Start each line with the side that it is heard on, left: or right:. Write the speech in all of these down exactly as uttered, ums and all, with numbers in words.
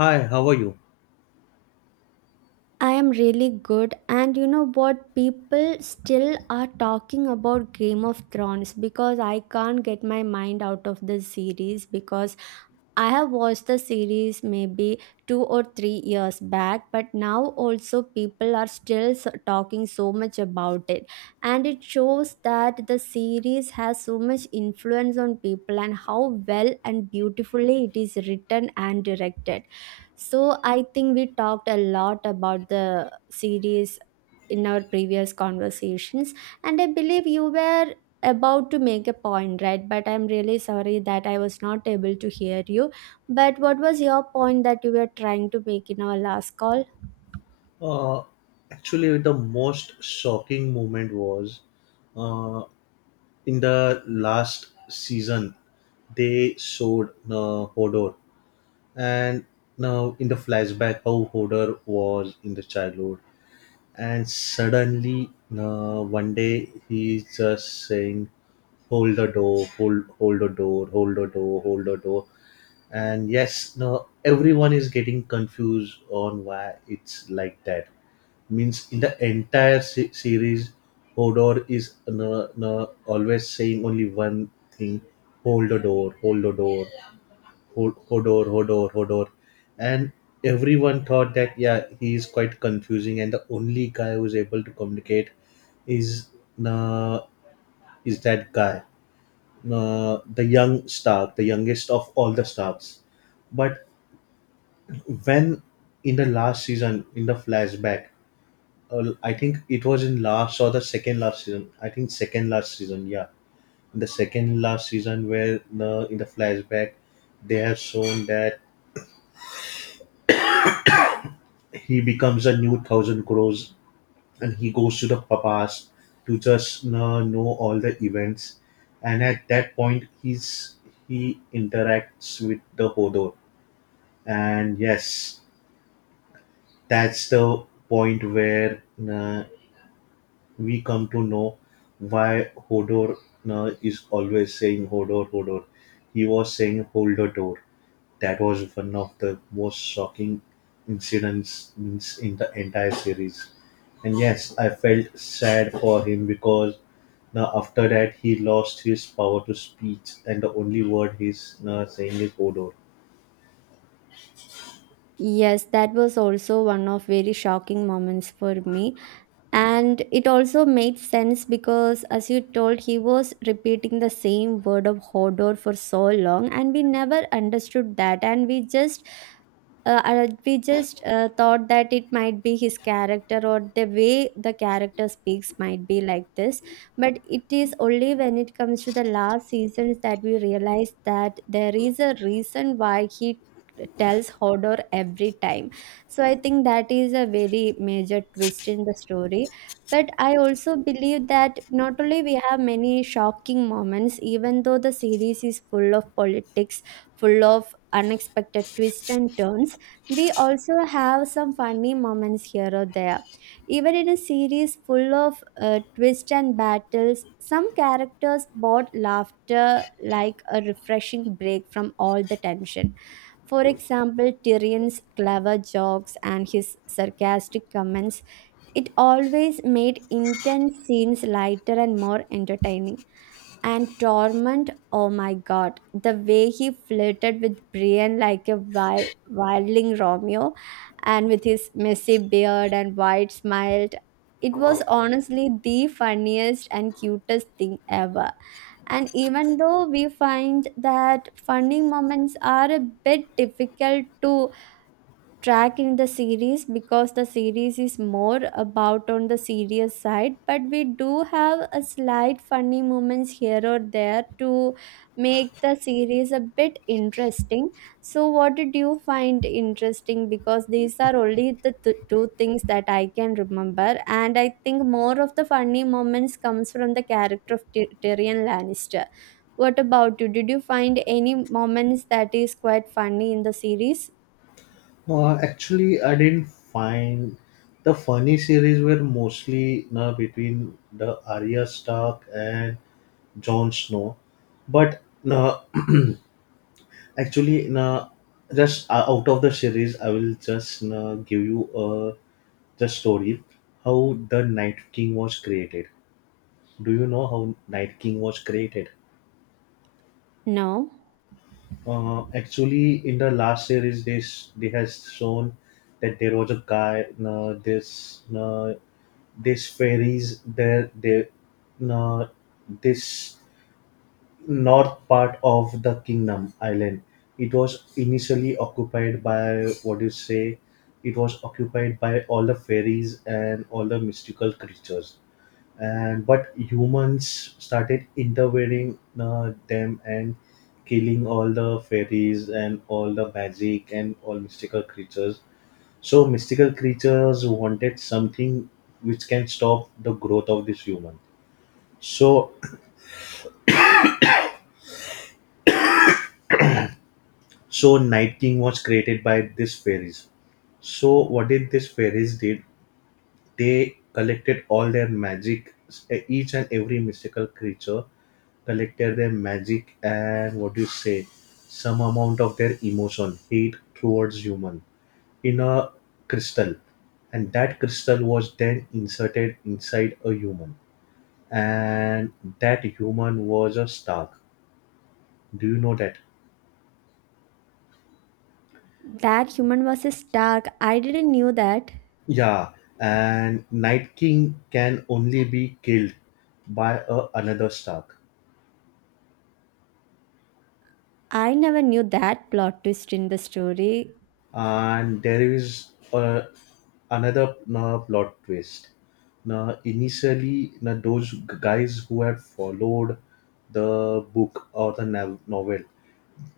left: Hi, how are you?
right: I am really good, and you know what? People still are talking about Game of Thrones because I can't get my mind out of the series. Because I have watched the series maybe two or three years back, but now also people are still so- talking so much about it, and it shows that the series has so much influence on people and how well and beautifully it is written and directed, so I think we talked a lot about the series in our previous conversations, and I believe you were about to make a point, right? But I'm really sorry that I was not able to hear you. But what was your point that you were trying to make in our last call?
left: Uh, Actually, the most shocking moment was uh, in the last season they showed uh, Hodor, and now in the flashback how Hodor was in the childhood, and suddenly uh, one day he's just saying, "Hold the door, hold, hold the door, hold the door, hold the door." And yes, now everyone is getting confused on why it's like that. Means in the entire se- series, Hodor is no, no, always saying only one thing: hold the door, hold the door, hold Hodor, Hodor, Hodor, and everyone thought that yeah, he is quite confusing, and the only guy who is able to communicate is uh, is that guy, uh, the young Stark, the youngest of all the Starks. But when in the last season in the flashback, uh, I think it was in last or the second last season. I think second last season, yeah. In the second last season, where the in the flashback they have shown that he becomes a new thousand crores and he goes to the papas to just uh, know all the events, and at that point he's he interacts with the hodor. And yes, that's the point where uh, we come to know why Hodor uh, is always saying Hodor, Hodor. He was saying hold the door. That was one of the most shocking incidents in in the entire series. And yes, I felt sad for him because now after that he lost his power to speech, and the only word he's uh, saying is Hodor.
right: Yes, that was also one of very shocking moments for me, and it also made sense because as you told, he was repeating the same word of Hodor for so long and we never understood that, and we just uh, uh, we just uh, thought that it might be his character or the way the character speaks might be like this, but it is only when it comes to the last seasons that we realize that there is a reason why he tells Hodor every time. So I think that is a very major twist in the story. But I also believe that not only we have many shocking moments, even though the series is full of politics, full of unexpected twists and turns, we also have some funny moments here or there. Even in a series full of uh, twists and battles, some characters bought laughter like a refreshing break from all the tension. For example, Tyrion's clever jokes and his sarcastic comments, it always made intense scenes lighter and more entertaining. And Torment, oh my god, the way he flirted with Brian like a wild, wildling Romeo, and with his messy beard and wide smile, it was honestly the funniest and cutest thing ever. And even though we find that funny moments are a bit difficult to track in the series because the series is more about on the serious side, but we do have a slight funny moments here or there to make the series a bit interesting. So what did you find interesting? Because these are only the th- two things that I can remember, and I think more of the funny moments comes from the character of Ty- Tyrion Lannister. What about you? Did you find any moments that is quite funny in the series?
left: Uh, actually, I didn't find the funny series were mostly uh, between the Arya Stark and Jon Snow. But no, actually, no, just uh, out of the series, I will just no, give you uh, the story how the Night King was created. Do you know how Night King was created?
right: No.
left: Uh, actually, in the last series, they s- they has shown that there was a guy. Uh, this uh, this fairies there they, uh, this north part of the kingdom island, it was initially occupied by, what do you say, it was occupied by all the fairies and all the mystical creatures, and but humans started intervening uh, them and killing all the fairies and all the magic and all mystical creatures. So mystical creatures wanted something which can stop the growth of this human. So So Night King was created by these fairies. So what did these fairies did? They collected all their magic. eh, Each and every mystical creature collected their magic and, what do you say, some amount of their emotion, hate towards human, in a crystal, and that crystal was then inserted inside a human, and that human was a Stark. Do you know that?
right: That human was a Stark. I didn't knew that.
left: Yeah, and Night King can only be killed by a, another Stark,
right: I never knew that plot twist in the story.
left: and there is a, another uh, plot twist. Now, initially, now those g- guys who had followed the book or the nav- novel,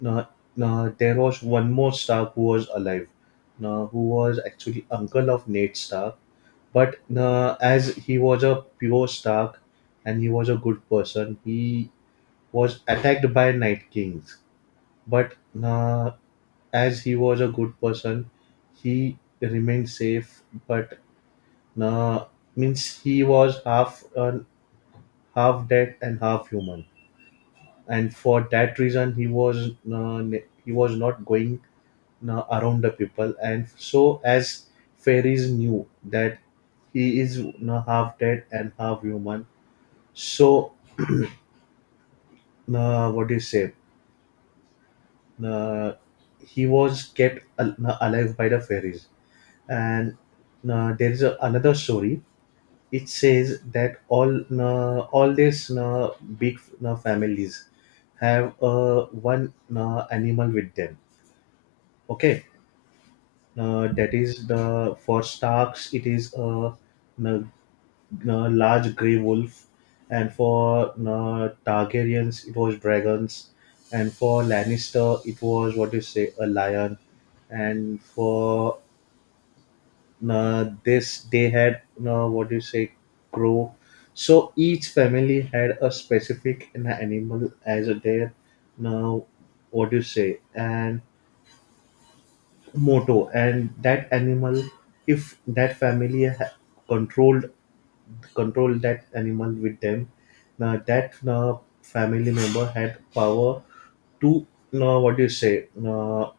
left: now, now there was one more Stark who was alive, now who was actually uncle of Ned Stark. But now, as he was a pure Stark and he was a good person, he was attacked by Night Kings, but uh, as he was a good person, he remained safe. But uh, means he was half uh, half dead and half human, and for that reason he was uh, ne- he was not going uh, around the people, and so as fairies knew that he is uh, half dead and half human, so uh, what do you say? uh, he was kept al- alive by the fairies. And uh, there is a, another story. It says that all uh, all these uh, big uh, families have uh, one uh, animal with them. Okay, uh, that is the for Starks. It is a uh, uh, large grey wolf, and for uh, Targaryens it was dragons, and for Lannister it was, what do you say, a lion, and for uh, this they had, uh, what do you say, crow. So each family had a specific an animal as a their now, what do you say, and motto, and that animal, if that family ha- controlled control that animal with them. Now that uh, family member had power to uh, what do you say, uh,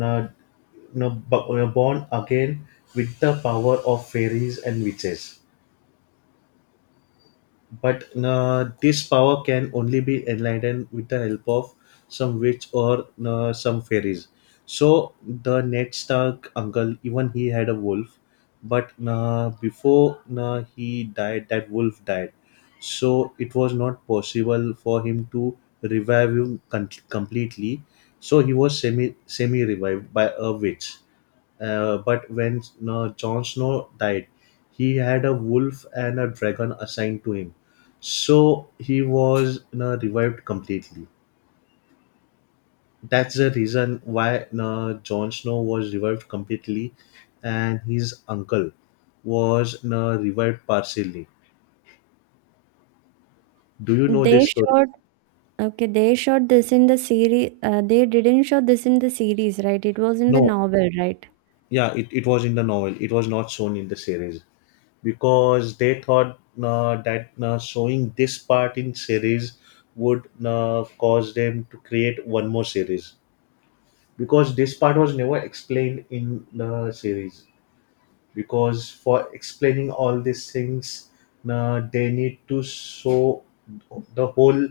left: uh, uh, born again with the power of fairies and witches. But uh, this power can only be enlightened with the help of some witch or uh, some fairies. So the ned stark uncle, even he had a wolf, but uh, before uh, he died that wolf died. So it was not possible for him to revive him con- completely. So he was semi semi revived by a witch. Uh, but when uh, Jon Snow died, he had a wolf and a dragon assigned to him. So he was uh, revived completely. That's the reason why uh, Jon Snow was revived completely and his uncle was uh, revived partially. Do you know this
right: They
left: story?
right: showed Okay. They showed this in the series. Uh, they didn't show this in the series, right? It was in the
left: No.
right: novel, right?
left: Yeah, it, it was in the novel. It was not shown in the series, because they thought uh, that uh, showing this part in series would uh, cause them to create one more series, because this part was never explained in the series, because for explaining all these things uh, they need to show the whole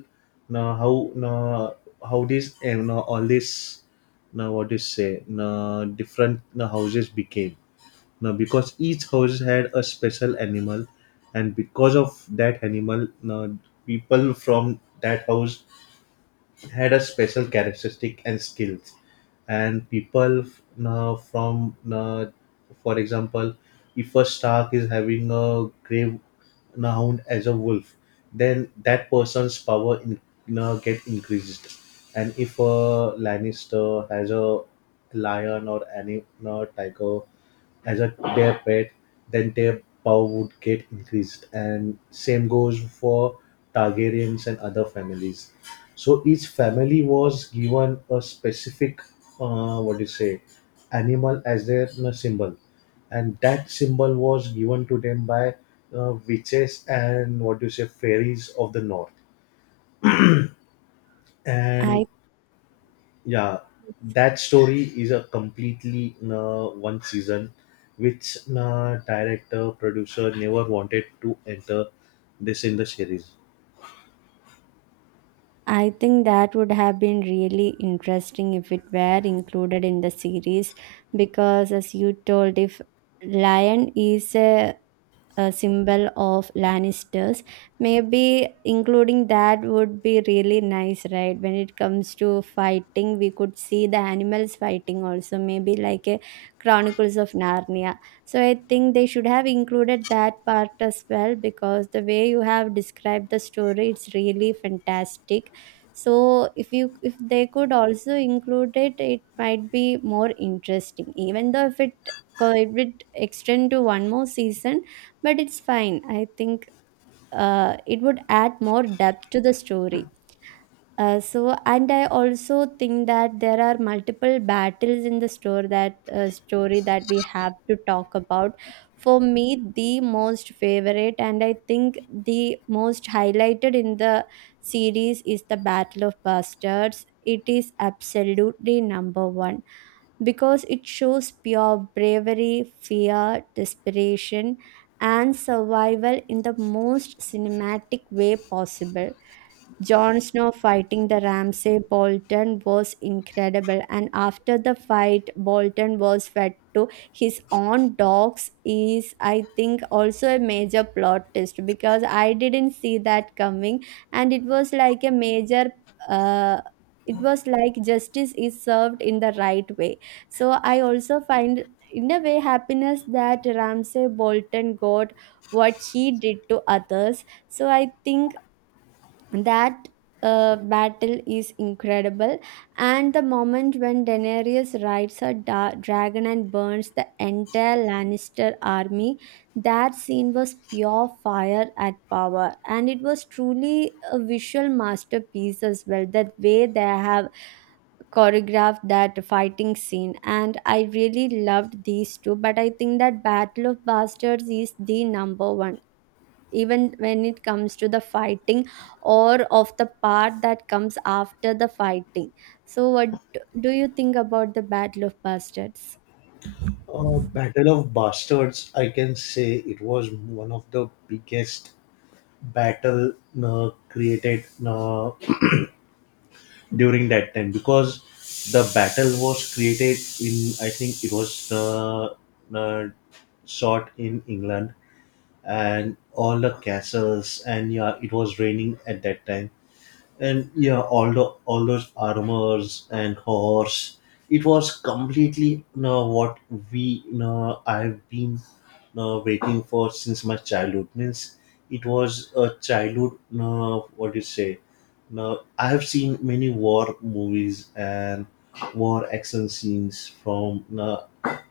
left: uh, how uh, how this and uh, all this now, what do you say, uh, different uh, houses became now, because each house had a special animal, and because of that animal, now people from that house had a special characteristic and skills, and people f- uh, from uh, for example, if a stark is having a grave uh, hound as a wolf, then that person's power in, uh, get increased, and if a lannister has a lion or any uh, tiger as a their pet, then their power would get increased. And same goes for Targaryens and other families. So each family was given a specific, uh, what do you say, animal as their uh, symbol, and that symbol was given to them by uh, witches and, what do you say, fairies of the north. And
right: I
left: yeah, that story is a completely uh, one season, which uh, director producer never wanted to enter this in the series.
right: I think that would have been really interesting if it were included in the series, because as you told, if lion is a a symbol of Lannisters. Maybe including that would be really nice, right? When it comes to fighting, we could see the animals fighting also, maybe like a Chronicles of Narnia. So I think they should have included that part as well, because the way you have described the story, it's really fantastic. So if you if they could also include it, it might be more interesting. Even though if it co- it would extend to one more season, but it's fine. I think uh, it would add more depth to the story. Uh, so, and I also think that there are multiple battles in the store that uh, story that we have to talk about. For me, the most favorite, and I think the most highlighted in the series is the Battle of Bastards. It is absolutely number one because it shows pure bravery, fear, desperation, and survival in the most cinematic way possible. Jon Snow fighting the Ramsay Bolton was incredible, and after the fight, Bolton was fed to his own dogs. Is I think also a major plot twist because I didn't see that coming, and it was like a major. Uh, it was like justice is served in the right way. So I also find in a way happiness that Ramsay Bolton got what he did to others. So I think that uh, battle is incredible, and the moment when Daenerys rides her da- dragon and burns the entire Lannister army, that scene was pure fire at power, and it was truly a visual masterpiece as well. That way they have choreographed that fighting scene, and I really loved these two, but I think that Battle of Bastards is the number one, even when it comes to the fighting or of the part that comes after the fighting. So what do you think about the Battle of Bastards?
left: Uh, Battle of Bastards, I can say it was one of the biggest battle uh, created uh, during that time, because the battle was created in, I think it was uh, uh, shot in England, and all the castles, and yeah, it was raining at that time, and yeah, all the all those armors and horse, it was completely no, what we no, I've been no waiting for since my childhood. Means it was a childhood no, what do you say, no, I have seen many war movies and war action scenes from no,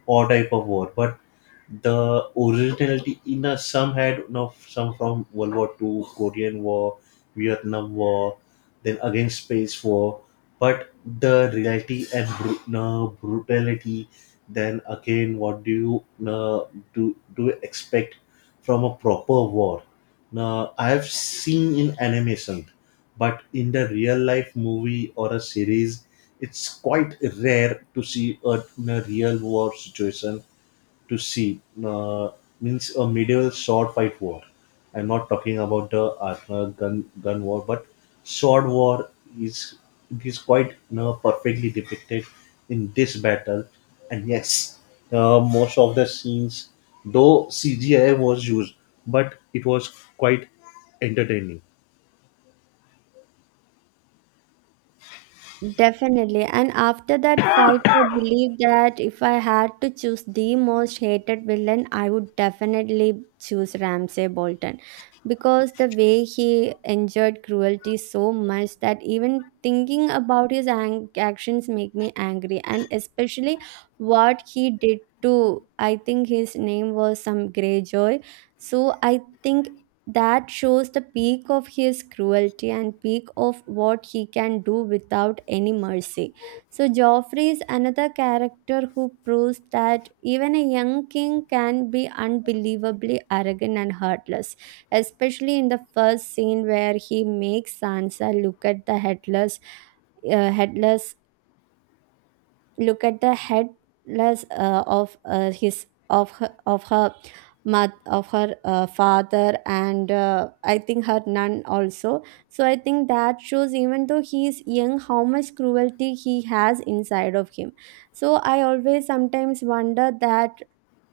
left: all type of war, but the originality in a, some had, you know, some from World War Two, Korean War, Vietnam War, then again Space War, but the reality and bru- no, brutality, then again what do you no, do do you expect from a proper war? Now I have seen in animation, but in the real life movie or a series, it's quite rare to see a, a real war situation to see uh, means a medieval sword fight war. I'm not talking about the uh, gun gun war, but sword war is is quite uh perfectly depicted in this battle. And yes, uh, most of the scenes, though C G I was used, but it was quite entertaining.
right: Definitely. And after that fight, I believe that if I had to choose the most hated villain, I would definitely choose Ramsay Bolton, because the way he endured cruelty so much that even thinking about his ang- actions make me angry. And especially what he did to, I think his name was some Greyjoy. So I think that shows the peak of his cruelty and peak of what he can do without any mercy. So Joffrey is another character who proves that even a young king can be unbelievably arrogant and heartless, especially in the first scene where he makes Sansa look at the headless uh, headless Look at the headless uh, of uh, his of her, of her mother, of her uh, father, and uh, I think her nun also. So I think that shows, even though he is young, how much cruelty he has inside of him. So I always sometimes wonder that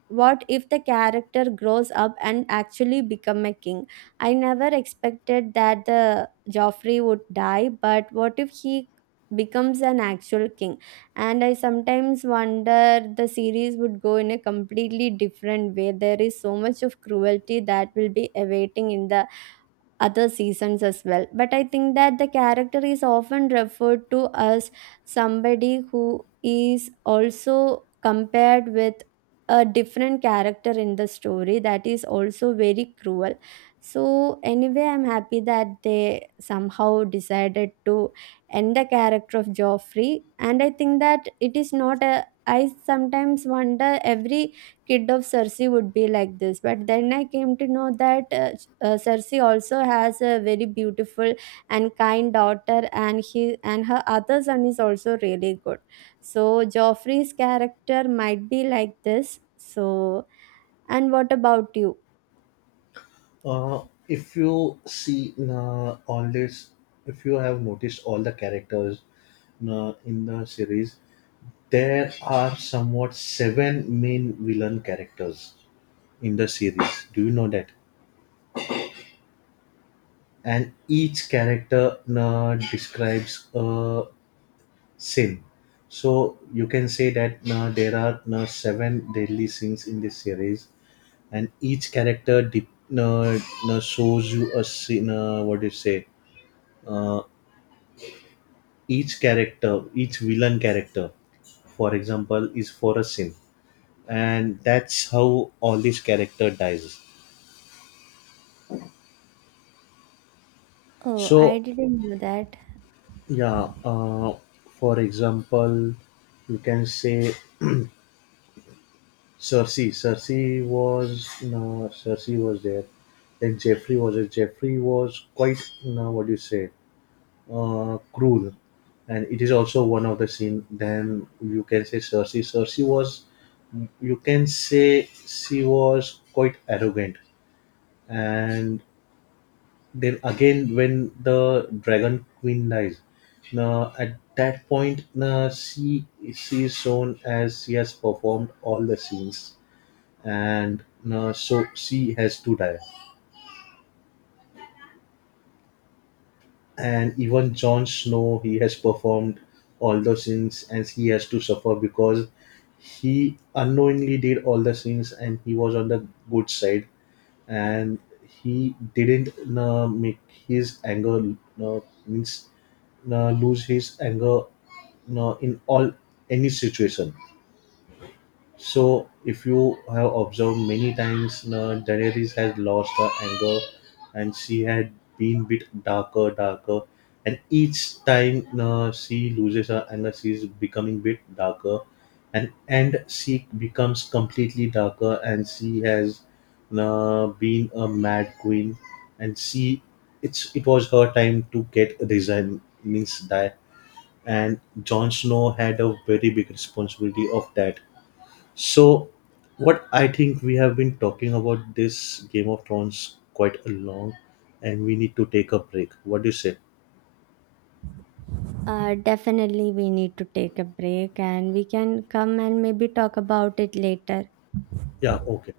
right: what if the character grows up and actually become a king. I never expected that the Joffrey would die, but what if he becomes an actual king? And I sometimes wonder the series would go in a completely different way. There is so much of cruelty that will be awaiting in the other seasons as well. But I think that the character is often referred to as somebody who is also compared with a different character in the story that is also very cruel. So, anyway, I'm happy that they somehow decided to end the character of Joffrey, and I think that it is not a I sometimes wonder every kid of Cersei would be like this, but then I came to know that uh, uh, Cersei also has a very beautiful and kind daughter, and he and her other son is also really good. So Joffrey's character might be like this. So, and what about you?
left: Uh, if you see uh, all this, if you have noticed all the characters uh, in the series, there are somewhat seven main villain characters in the series. Do you know that? And each character uh, describes a sin. So you can say that uh, there are uh, seven deadly sins in this series, and each character de- uh, uh, shows you a sin. Uh, what do you say? Uh, each character, each villain character, for example, is for a sin, and that's how all these character dies.
right: Oh, I
left: So,
right: didn't know that.
left: yeah, uh, for example, you can say Cersei. Cersei was no, Cersei was there. Then Jeffrey was there. Jeffrey was quite no, what do you say, uh, cruel, and it is also one of the scene. Then you can say Cersei. Cersei was, you can say she was quite arrogant, and then again, when the dragon queen dies, now at that point, now she she is shown as she has performed all the scenes, and now so she has to die. And even Jon Snow, he has performed all the sins, and he has to suffer because he unknowingly did all the sins, and he was on the good side, and he didn't uh, make his anger uh, means uh, lose his anger uh, in all any situation. So, if you have observed many times, uh, Daenerys has lost her anger, and she had been bit darker, darker, and each time uh, she loses her anger, she's becoming bit darker, and and she becomes completely darker, and she has uh, been a mad queen, and she it's it was her time to get resign, means die, and Jon Snow had a very big responsibility of that. So, what I think, we have been talking about this Game of Thrones quite a long, and we need to take a break. What do you say?
right: Uh, definitely, we need to take a break and we can come and maybe talk about it later.
left: Yeah, okay.